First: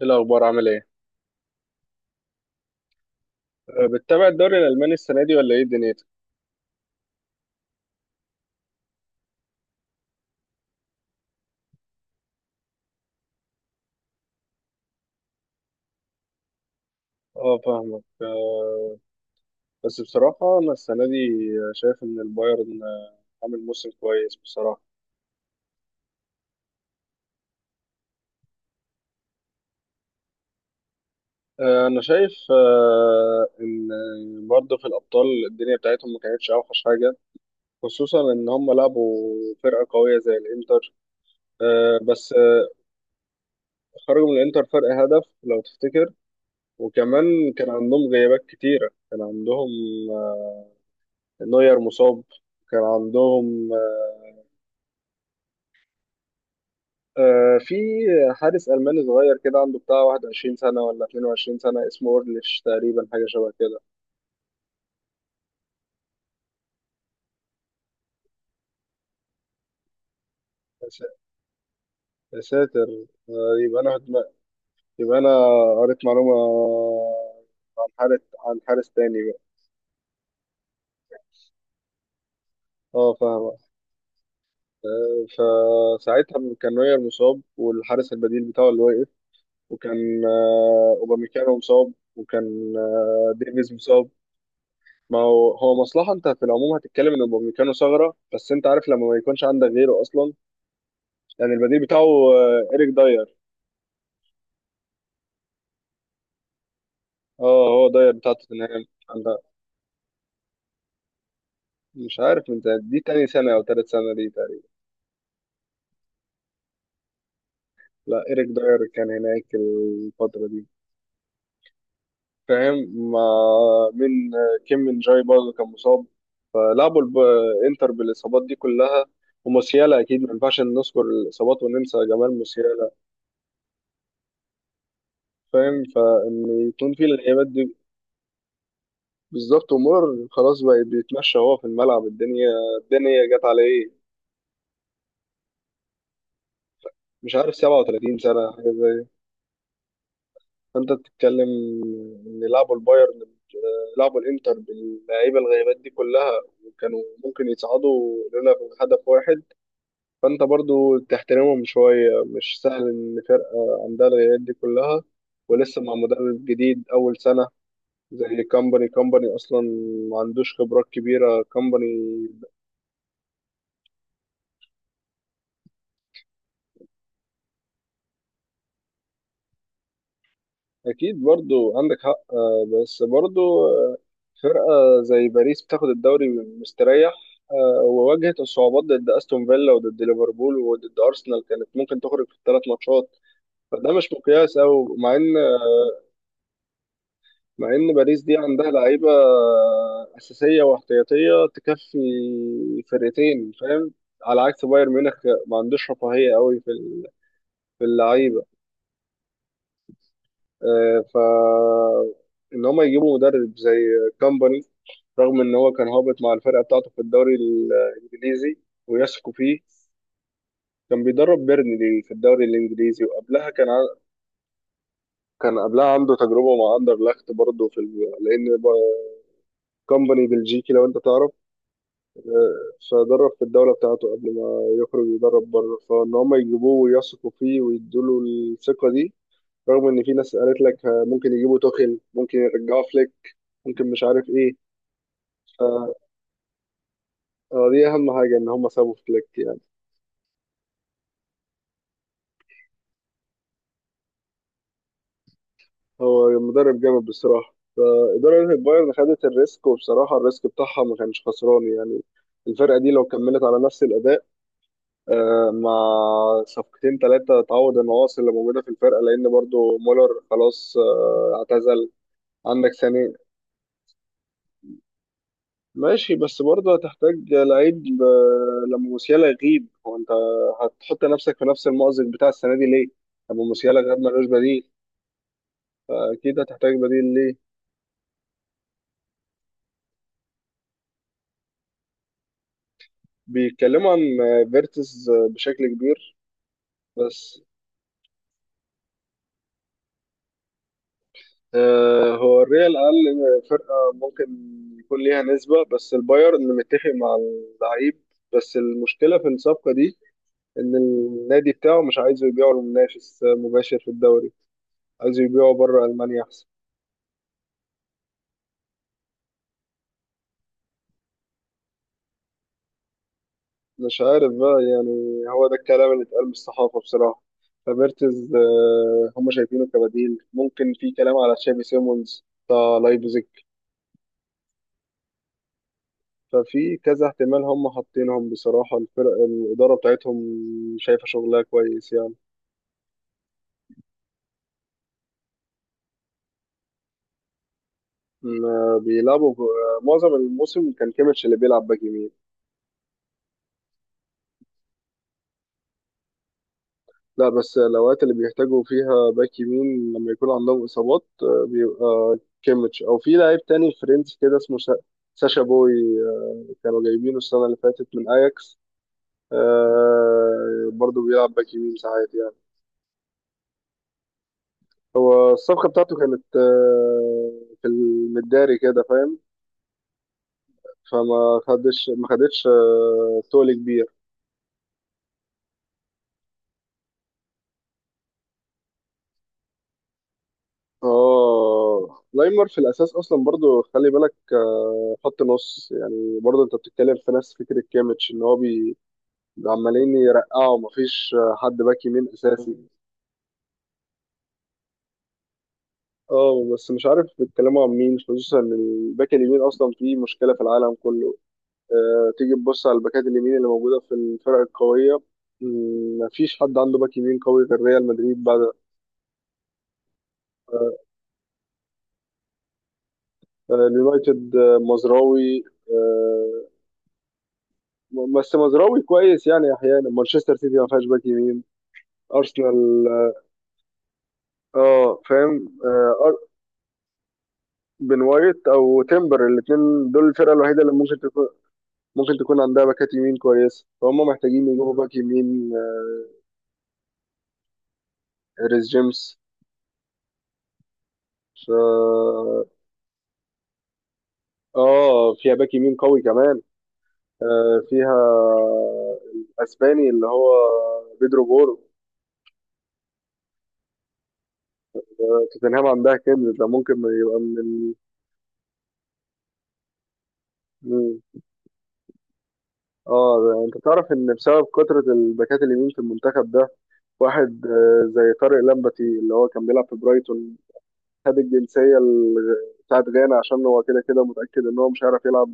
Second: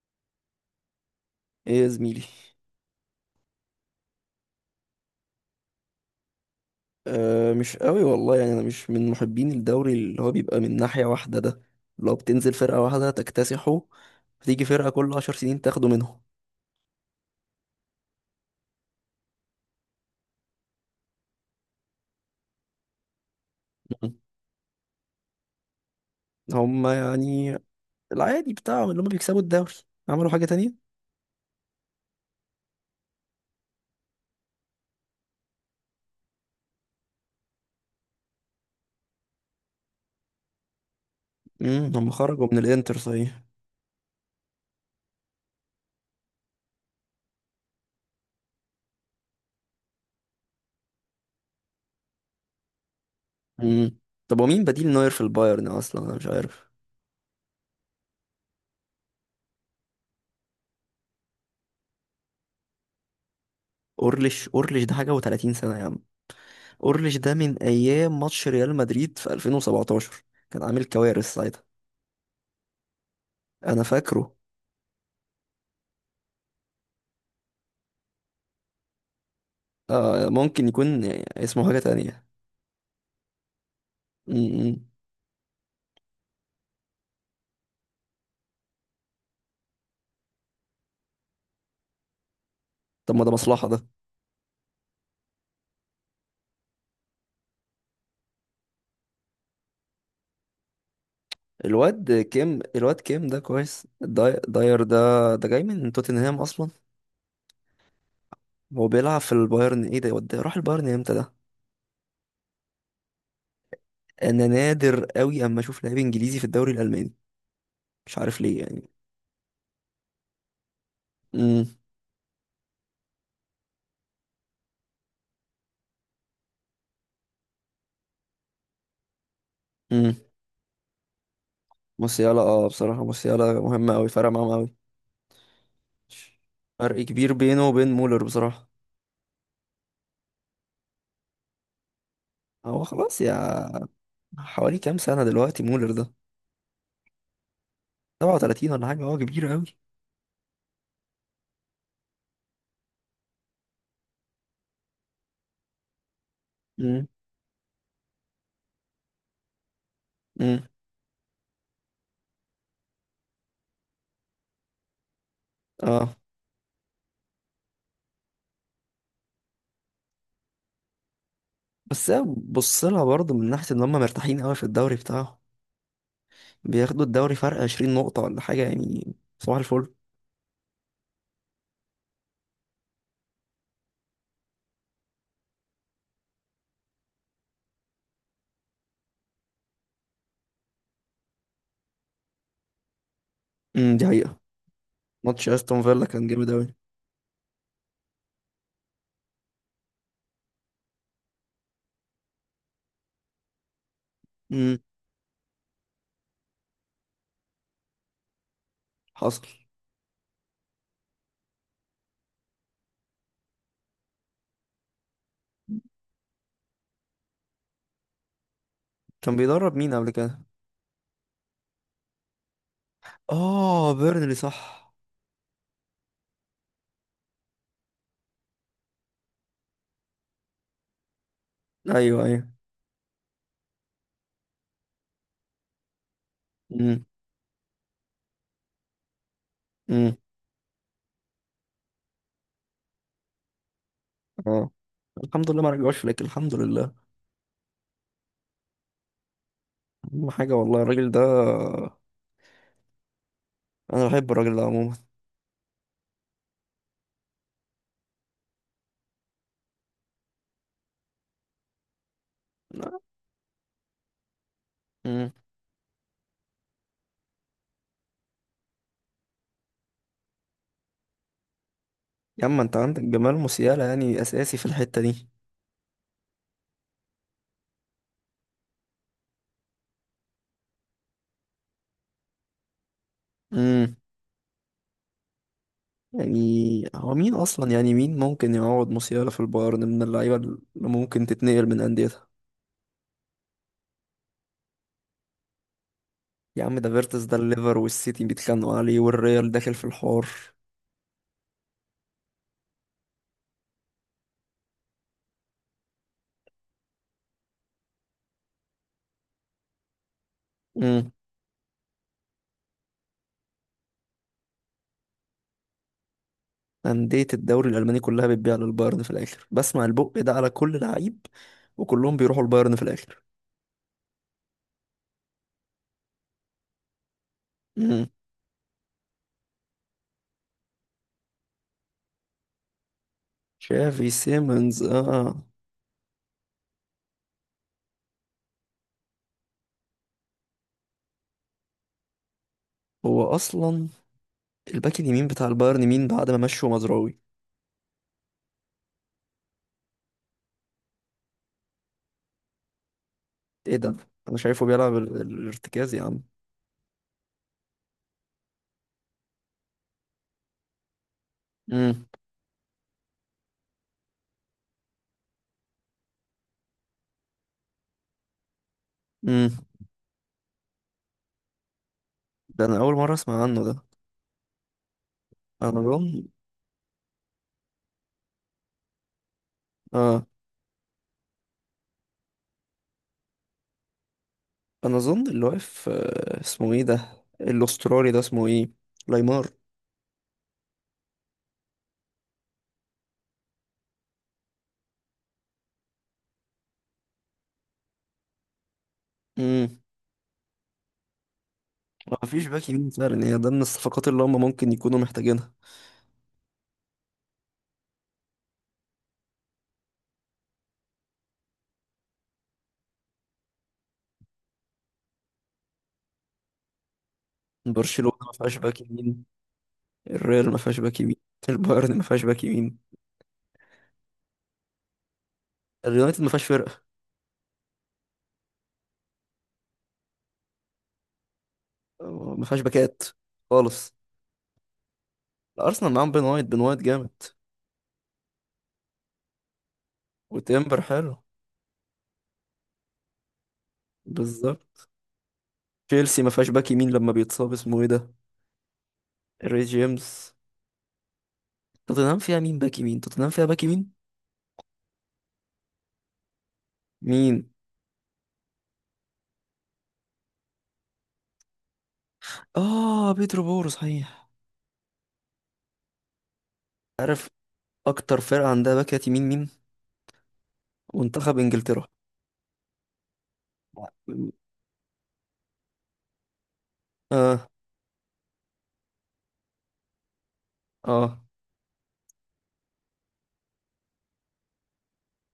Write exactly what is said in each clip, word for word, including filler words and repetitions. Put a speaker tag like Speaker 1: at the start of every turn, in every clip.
Speaker 1: ايه الاخبار؟ عامل ايه؟
Speaker 2: ايه يا زميلي؟
Speaker 1: أه، بتتابع الدوري الالماني السنه دي ولا ايه دنيتك؟
Speaker 2: أه، مش قوي والله، يعني انا مش من محبين الدوري اللي هو بيبقى من ناحية واحدة ده. لو بتنزل فرقة واحدة تكتسحه، فتيجي فرقة كل عشر سنين تاخده منهم.
Speaker 1: اه، فاهمك. أه بس بصراحه انا السنه دي شايف ان البايرن أه، عامل موسم
Speaker 2: مم.
Speaker 1: كويس بصراحه.
Speaker 2: هما، يعني، العادي بتاعهم اللي هما بيكسبوا الدوري، عملوا حاجة تانية.
Speaker 1: أه، انا شايف أه، ان برضه في الابطال الدنيا بتاعتهم ما كانتش اوحش حاجه، خصوصا ان هم لعبوا فرقه قويه زي الانتر.
Speaker 2: امم
Speaker 1: أه،
Speaker 2: هما
Speaker 1: بس
Speaker 2: خرجوا من
Speaker 1: أه،
Speaker 2: الانتر، صحيح.
Speaker 1: خرجوا من الانتر فرق هدف لو تفتكر، وكمان كان عندهم غيابات كتيره. كان عندهم أه، نوير مصاب، كان عندهم
Speaker 2: امم طب،
Speaker 1: آه،
Speaker 2: ومين بديل نوير في البايرن اصلا؟ انا مش عارف.
Speaker 1: آه، في حارس ألماني صغير كده عنده بتاع واحد وعشرين سنة ولا اتنين وعشرين سنة اسمه أورليش تقريبا، حاجة شبه كده.
Speaker 2: اورليش اورليش ده حاجة و30 سنة يا عم. اورليش ده من ايام ماتش ريال مدريد في ألفين وسبعتاشر. كان عامل
Speaker 1: يا س-
Speaker 2: كوارث ساعتها.
Speaker 1: يا ساتر. آه، يبقى
Speaker 2: انا
Speaker 1: أنا
Speaker 2: فاكره.
Speaker 1: يبقى أنا قريت معلومة عن حارس عن حارس تاني بقى.
Speaker 2: آه، ممكن يكون اسمه حاجة تانية.
Speaker 1: اه، فاهمة.
Speaker 2: م- م.
Speaker 1: آه، فساعتها كان نوير مصاب والحارس البديل بتاعه اللي وقف، وكان آه، أوباميكانو مصاب، وكان
Speaker 2: طب، ما ده
Speaker 1: آه،
Speaker 2: مصلحة
Speaker 1: ديفيز
Speaker 2: ده.
Speaker 1: مصاب. ما هو هو مصلحة، انت في العموم هتتكلم ان اوباميكانو ثغرة، بس انت عارف لما ما يكونش عندك غيره اصلا، يعني البديل بتاعه
Speaker 2: الواد كيم
Speaker 1: آه، إريك
Speaker 2: الواد كيم
Speaker 1: داير.
Speaker 2: ده كويس، داي... داير ده. ده جاي من توتنهام أصلا.
Speaker 1: اه، هو داير بتاع توتنهام.
Speaker 2: هو بيلعب في
Speaker 1: لا،
Speaker 2: البايرن؟ ايه ده؟ يود- راح البايرن امتى ده؟
Speaker 1: مش عارف، انت دي تاني سنة أو تالت سنة دي
Speaker 2: أنا
Speaker 1: تقريبا.
Speaker 2: نادر قوي أما أشوف لاعب إنجليزي في الدوري الألماني. مش
Speaker 1: لا،
Speaker 2: عارف
Speaker 1: إريك
Speaker 2: ليه
Speaker 1: داير
Speaker 2: يعني.
Speaker 1: كان هناك الفترة دي.
Speaker 2: امم
Speaker 1: فاهم. مع من، آه، كيم من جاي برضه كان مصاب، فلعبوا الب- انتر بالإصابات دي كلها. وموسيالا،
Speaker 2: امم
Speaker 1: أكيد ما ينفعش نذكر الإصابات وننسى جمال
Speaker 2: موسيالا، اه،
Speaker 1: موسيالا.
Speaker 2: بصراحة موسيالا مهم أوي، فرق معاهم أوي.
Speaker 1: فاهم. فإن يكون
Speaker 2: فرق
Speaker 1: في
Speaker 2: كبير
Speaker 1: الغيابات
Speaker 2: بينه
Speaker 1: دي.
Speaker 2: وبين مولر بصراحة.
Speaker 1: بالظبط، ومر خلاص بقى، بيتمشى هو في الملعب. الدنيا
Speaker 2: هو خلاص
Speaker 1: الدنيا جت
Speaker 2: يا.
Speaker 1: عليه.
Speaker 2: حوالي كام سنة دلوقتي مولر ده؟
Speaker 1: مش عارف، سبعة وتلاتين سنة.
Speaker 2: سبعة وثلاثين ولا حاجة، هو كبير أوي.
Speaker 1: فانت بتتكلم ان لعبوا البايرن، آه، لعبوا الانتر باللعيبه الغيبات دي كلها، وكانوا ممكن يصعدوا لولا هدف واحد. فانت
Speaker 2: امم
Speaker 1: برضو تحترمهم شويه، مش سهل ان فرقه عندها الغيبات دي كلها، ولسه مع
Speaker 2: اه،
Speaker 1: مدرب جديد اول سنه زي كامباني. كامباني اصلا ما عندوش خبرات كبيره
Speaker 2: بس
Speaker 1: كامباني.
Speaker 2: بص لها برضه من ناحية ان هم مرتاحين قوي في الدوري بتاعهم، بياخدوا الدوري فرق عشرين نقطة ولا حاجة يعني، صباح الفل.
Speaker 1: اكيد برضو عندك حق، آه، بس برضو آه، فرقه زي باريس بتاخد الدوري مستريح، آه، وواجهت الصعوبات ضد استون فيلا وضد ليفربول وضد ارسنال، كانت ممكن تخرج في الثلاث ماتشات، فده
Speaker 2: امم دي
Speaker 1: مش
Speaker 2: حقيقة.
Speaker 1: مقياس. او مع ان،
Speaker 2: ماتش استون فيلا كان جامد قوي.
Speaker 1: مع ان باريس دي عندها لعيبه آه، اساسيه واحتياطيه تكفي فرقتين، فاهم، على عكس
Speaker 2: امم
Speaker 1: بايرن ميونخ. ما عندوش رفاهيه قوي في ال- في اللعيبه.
Speaker 2: حصل.
Speaker 1: آه، ف ان هم يجيبوا مدرب زي كامباني رغم ان هو كان هابط مع الفرقه بتاعته في الدوري الانجليزي ويثقوا
Speaker 2: كان
Speaker 1: فيه.
Speaker 2: بيدرب مين قبل كده؟
Speaker 1: كان بيدرب بيرنلي في الدوري الانجليزي، وقبلها كان ع...
Speaker 2: اه، بيرنلي، صح.
Speaker 1: كان قبلها عنده تجربه مع اندرلخت برضه في ال... لان ب- كومباني بلجيكي لو انت تعرف،
Speaker 2: ايوه، ايوه.
Speaker 1: آه، فدرب في الدوله بتاعته قبل ما يخرج يدرب بره، فان هم يجيبوه
Speaker 2: امم
Speaker 1: ويثقوا فيه ويدوا له الثقه دي رغم ان في
Speaker 2: امم
Speaker 1: ناس قالت لك آه، ممكن يجيبوا توخيل، ممكن يرجعوا فليك، ممكن مش عارف ايه.
Speaker 2: اه، الحمد لله ما
Speaker 1: آه،
Speaker 2: رجعوش فليك، الحمد لله.
Speaker 1: آه، دي اهم حاجه ان هم سابوا فليك يعني.
Speaker 2: اهم حاجة والله الراجل ده. انا بحب الراجل ده عموما.
Speaker 1: هو مدرب جامد بصراحة، فإدارة البايرن خدت الريسك، وبصراحة الريسك بتاعها ما كانش خسران يعني. الفرقة دي لو كملت على نفس الأداء
Speaker 2: امم
Speaker 1: آه، مع صفقتين ثلاثة تعوض النواقص اللي موجودة في الفرقة، لأن برضو مولر خلاص آه، اعتزل.
Speaker 2: يا اما
Speaker 1: عندك
Speaker 2: انت عندك
Speaker 1: سنة
Speaker 2: جمال موسيالا يعني اساسي في الحتة
Speaker 1: ماشي، بس برضو هتحتاج لعيب آه، لما موسيالا يغيب. هو أنت هتحط نفسك في نفس المأزق بتاع السنة دي ليه؟ لما موسيالا
Speaker 2: دي.
Speaker 1: غاب ملوش بديل، فأكيد هتحتاج
Speaker 2: يعني
Speaker 1: بديل
Speaker 2: هو
Speaker 1: ليه.
Speaker 2: مين اصلا؟ يعني مين ممكن يعوض موسيالا في البايرن من اللعيبه اللي ممكن تتنقل من انديتها؟
Speaker 1: بيتكلموا عن آه، فيرتز آه، بشكل كبير.
Speaker 2: يا عم ده فيرتس، ده
Speaker 1: بس
Speaker 2: الليفر والسيتي بيتخانقوا عليه، والريال داخل في الحوار.
Speaker 1: آه، هو الريال قال فرقة ممكن يكون ليها نسبة، بس البايرن متفق مع اللعيب. بس المشكلة في الصفقة دي إن
Speaker 2: امم
Speaker 1: النادي بتاعه مش عايزه يبيعه لمنافس آه، مباشر في الدوري، عايزه يبيعه بره ألمانيا أحسن.
Speaker 2: انديه الدوري الالماني كلها بتبيع للبايرن في الاخر، بسمع البق ده على كل لعيب، وكلهم بيروحوا البايرن في الاخر.
Speaker 1: مش عارف بقى، يعني هو ده الكلام اللي اتقال من الصحافة بصراحة.
Speaker 2: امم
Speaker 1: فميرتز آه هم شايفينه كبديل ممكن، في كلام على تشافي سيمونز بتاع لايبزيج.
Speaker 2: شافي سيمنز، اه.
Speaker 1: ففي كذا احتمال هم حاطينهم بصراحة، الفرق الإدارة بتاعتهم شايفة شغلها كويس يعني.
Speaker 2: هو اصلا الباك اليمين بتاع البايرن مين بعد ما مشوا مزراوي؟
Speaker 1: ما بيلعبوا ب- معظم الموسم كان كيميتش اللي بيلعب باك يمين.
Speaker 2: ايه ده؟ انا شايفه بيلعب ال- ال- الارتكاز يا عم.
Speaker 1: لا، بس الأوقات اللي بيحتاجوا فيها باك يمين لما يكون عندهم إصابات آه،
Speaker 2: امم
Speaker 1: بيبقى كيميتش، أو في لاعب تاني فرنسي كده اسمه سا- ساشا بوي. آه، كانوا جايبينه السنة اللي فاتت من أياكس،
Speaker 2: امم
Speaker 1: آه، برضه بيلعب باك يمين ساعات يعني.
Speaker 2: ده انا اول مره اسمع عنه ده.
Speaker 1: الصفقة
Speaker 2: انا
Speaker 1: بتاعته
Speaker 2: اظن
Speaker 1: كانت آه، في المداري كده فاهم،
Speaker 2: اه
Speaker 1: فما خدش ما خدتش آه، تول كبير.
Speaker 2: انا اظن اللي واقف، آه، اسمه ايه ده الاسترالي ده؟ اسمه ايه؟ لايمار.
Speaker 1: اه، لايمر في الاساس اصلا برضو خلي بالك آه، خط نص، يعني برضو انت بتتكلم في نفس فكره كيميتش، ان هو بي
Speaker 2: امم
Speaker 1: عمالين يرقعوا، مفيش آه، حد باك يمين
Speaker 2: مفيش
Speaker 1: اساسي.
Speaker 2: باك يمين فعلا، هي ده من الصفقات اللي هم ممكن يكونوا محتاجينها.
Speaker 1: اه، بس مش عارف بيتكلموا عن مين، خصوصا ان الباك اليمين اصلا فيه مشكله في العالم كله. آه، تيجي تبص على الباكات اليمين اللي موجوده في الفرق القويه، مم، مفيش حد عنده باك يمين قوي غير ريال
Speaker 2: برشلونة
Speaker 1: مدريد
Speaker 2: ما
Speaker 1: بعد.
Speaker 2: فيهاش باك يمين. الريال ما
Speaker 1: آه،
Speaker 2: فيهاش باك يمين. البايرن ما فيهاش باك يمين.
Speaker 1: آه، اليونايتد آه، مزراوي.
Speaker 2: اليونايتد ما فيهاش
Speaker 1: آه،
Speaker 2: فرقة.
Speaker 1: م- بس مزراوي كويس يعني احيانا. مانشستر سيتي ما فيهاش باك يمين.
Speaker 2: آه، ما فيهاش
Speaker 1: ارسنال.
Speaker 2: باكات خالص.
Speaker 1: اه، فاهم.
Speaker 2: الارسنال
Speaker 1: آه،
Speaker 2: معاهم بين
Speaker 1: أر-
Speaker 2: وايت، بين وايت جامد.
Speaker 1: بن وايت او تيمبر، الاثنين دول الفرقه الوحيده اللي
Speaker 2: وتمبر
Speaker 1: ممكن
Speaker 2: حلو.
Speaker 1: تكون، ممكن تكون عندها باكات يمين كويسه، فهم محتاجين يجيبوا
Speaker 2: بالظبط.
Speaker 1: باك يمين آه،
Speaker 2: تشيلسي ما فيهاش باك يمين لما بيتصاب، اسمه ايه ده؟
Speaker 1: ريس جيمس.
Speaker 2: الري جيمس.
Speaker 1: ف...
Speaker 2: توتنهام فيها مين باك يمين؟ توتنهام فيها باك يمين.
Speaker 1: اه، فيها باك يمين قوي كمان.
Speaker 2: مين؟
Speaker 1: آه، فيها الاسباني اللي هو بيدرو بورو.
Speaker 2: اه، بيترو بورو، صحيح.
Speaker 1: توتنهام عندها كنز ده، ممكن يبقى
Speaker 2: عارف، اكتر فرقة عندها باكات يمين مين؟
Speaker 1: من.
Speaker 2: منتخب انجلترا.
Speaker 1: اه ده- انت تعرف ان بسبب كثرة الباكات اليمين في المنتخب ده واحد
Speaker 2: اه،
Speaker 1: آه، زي طارق لمبتي اللي هو كان بيلعب في برايتون، خد
Speaker 2: اه،
Speaker 1: الجنسية ال- بتاعت غانا عشان هو كده كده متأكد ان هو مش هيعرف يلعب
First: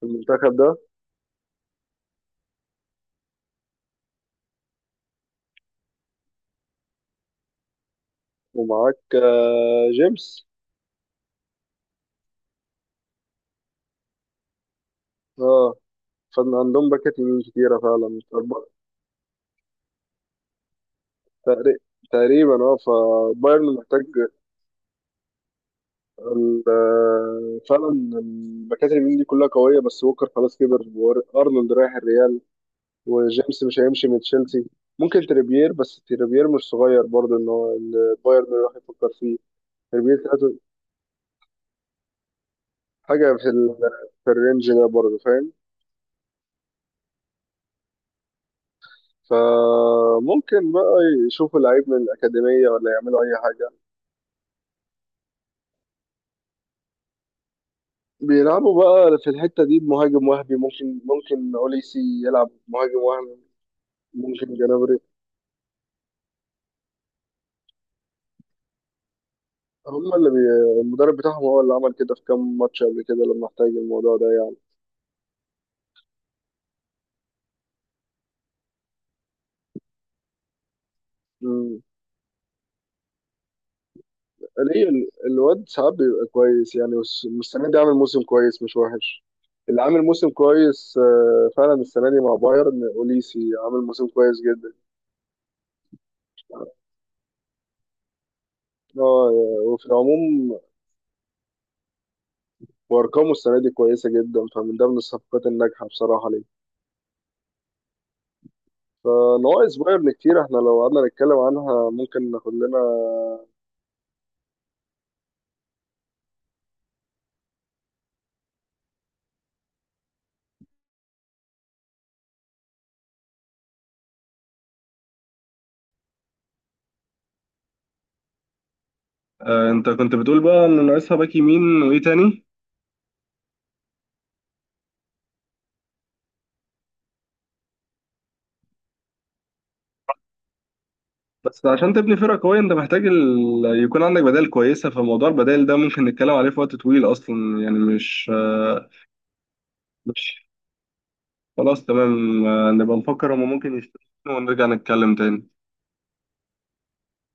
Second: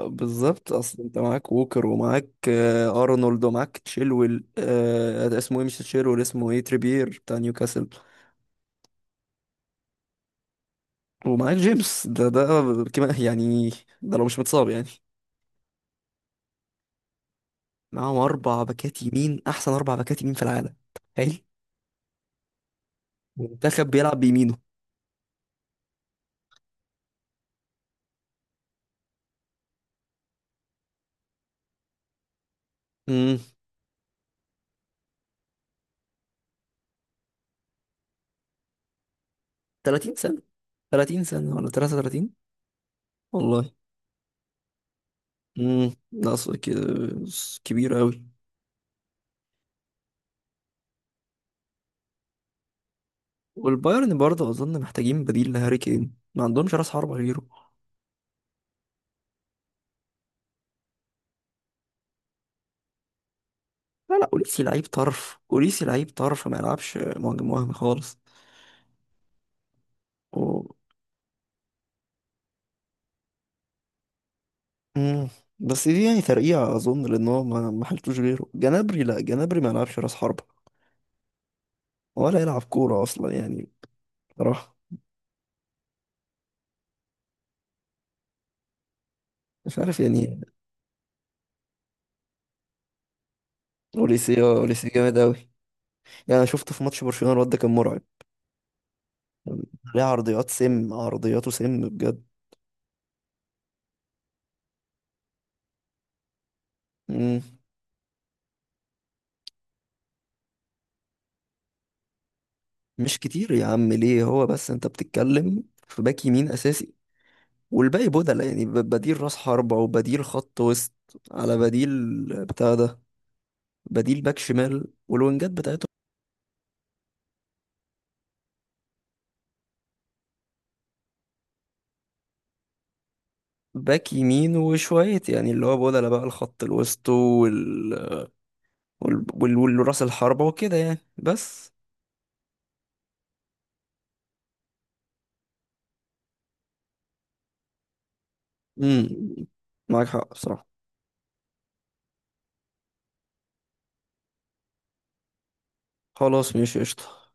Speaker 1: في المنتخب
Speaker 2: بالظبط.
Speaker 1: ده،
Speaker 2: اصل انت معاك ووكر، ومعاك آه ارنولد، ومعاك تشيلويل، آه اسمه ايه؟ مش تشيلويل، اسمه ايه؟ تريبير بتاع نيوكاسل.
Speaker 1: ومعاك آه، جيمس.
Speaker 2: ومعاك جيمس، ده ده كمان يعني، ده لو مش متصاب يعني.
Speaker 1: اه، فان عندهم باكات يمين كتيرة
Speaker 2: معاهم
Speaker 1: فعلا
Speaker 2: اربع
Speaker 1: تقريبا.
Speaker 2: باكات يمين، احسن اربع باكات يمين في العالم. تخيل،
Speaker 1: تقريبا اه، فبايرن
Speaker 2: منتخب
Speaker 1: محتاج
Speaker 2: بيلعب بيمينه.
Speaker 1: ال- آه، فعلا الباكات اليمين دي كلها قوية، بس ووكر خلاص كبر، وأرنولد رايح الريال،
Speaker 2: امم
Speaker 1: وجيمس مش هيمشي من تشيلسي. ممكن تريبير، بس تريبير مش صغير برضه، ان هو إن بايرن راح يفكر فيه.
Speaker 2: تلاتين
Speaker 1: تريبير
Speaker 2: سنة.
Speaker 1: تلاتة،
Speaker 2: تلاتين سنة ولا تلاتة وتلاتين؟
Speaker 1: حاجة في
Speaker 2: والله.
Speaker 1: ال... في الرينج ده برضه فاهم.
Speaker 2: امم نقص ك- كبير قوي.
Speaker 1: فممكن بقى يشوفوا لعيب من الأكاديمية، ولا يعملوا أي حاجة،
Speaker 2: والبايرن برضه اظن محتاجين بديل لهاري كين، ما عندهمش راس حربة غيره.
Speaker 1: بيلعبوا بقى في الحتة دي بمهاجم وهمي. ممكن، ممكن أوليسي يلعب مهاجم وهمي،
Speaker 2: لا، لا،
Speaker 1: ممكن
Speaker 2: اوليسي لعيب
Speaker 1: جنابري.
Speaker 2: طرف، اوليسي لعيب طرف، ما يلعبش مهاجم وهمي خالص.
Speaker 1: هم اللي بي...
Speaker 2: و...
Speaker 1: المدرب بتاعهم هو اللي عمل كده في كام ماتش قبل كده لما احتاج الموضوع ده
Speaker 2: مم. بس دي يعني ترقيعة اظن، لان هو ما ما حلتوش غيره. جنابري؟ لا، جنابري ما يلعبش راس حربة
Speaker 1: يعني.
Speaker 2: ولا يلعب كورة اصلا يعني، بصراحة.
Speaker 1: ليه ال- الواد ساعات بيبقى كويس، يعني والس- والسنة دي عامل موسم كويس مش وحش.
Speaker 2: مش
Speaker 1: اللي
Speaker 2: عارف
Speaker 1: عامل موسم
Speaker 2: يعني.
Speaker 1: كويس آه، فعلا السنة دي مع بايرن أوليسي، عامل موسم كويس
Speaker 2: اوليسي اه
Speaker 1: جدا.
Speaker 2: اوليسي جامد قوي، يعني انا شفته في ماتش برشلونة، الواد ده كان مرعب.
Speaker 1: اه، وفي
Speaker 2: ليه؟ عرضيات
Speaker 1: العموم
Speaker 2: سم، عرضياته سم بجد.
Speaker 1: وأرقامه السنة دي كويسة جدا، فمن ده من الصفقات الناجحة بصراحة ليه.
Speaker 2: مم.
Speaker 1: فنواقص بايرن كتير، احنا لو قعدنا نتكلم عنها ممكن ناخد لنا.
Speaker 2: مش كتير يا عم، ليه؟ هو بس انت بتتكلم في باك يمين اساسي، والباقي بدل يعني، ب- بديل راس حربة وبديل خط وسط، على بديل بتاع ده، بديل باك شمال والوينجات بتاعته.
Speaker 1: آه، انت كنت بتقول بقى ان ناقصها باك يمين وايه تاني.
Speaker 2: باك يمين وشوية يعني، اللي هو بدل بقى الخط الوسط، وال... وال... وال... والراس الحربة وكده يعني
Speaker 1: بس
Speaker 2: بس.
Speaker 1: عشان تبني فرقة قوية انت محتاج ال... يكون عندك بدائل كويسة، فموضوع البدائل ده ممكن نتكلم عليه في وقت طويل اصلا، يعني مش آه،
Speaker 2: امم معاك حق
Speaker 1: مش
Speaker 2: بصراحة.
Speaker 1: خلاص تمام. آه، نبقى نفكر هما ممكن يشتروا، ونرجع نتكلم تاني.
Speaker 2: خلاص ماشي قشطة.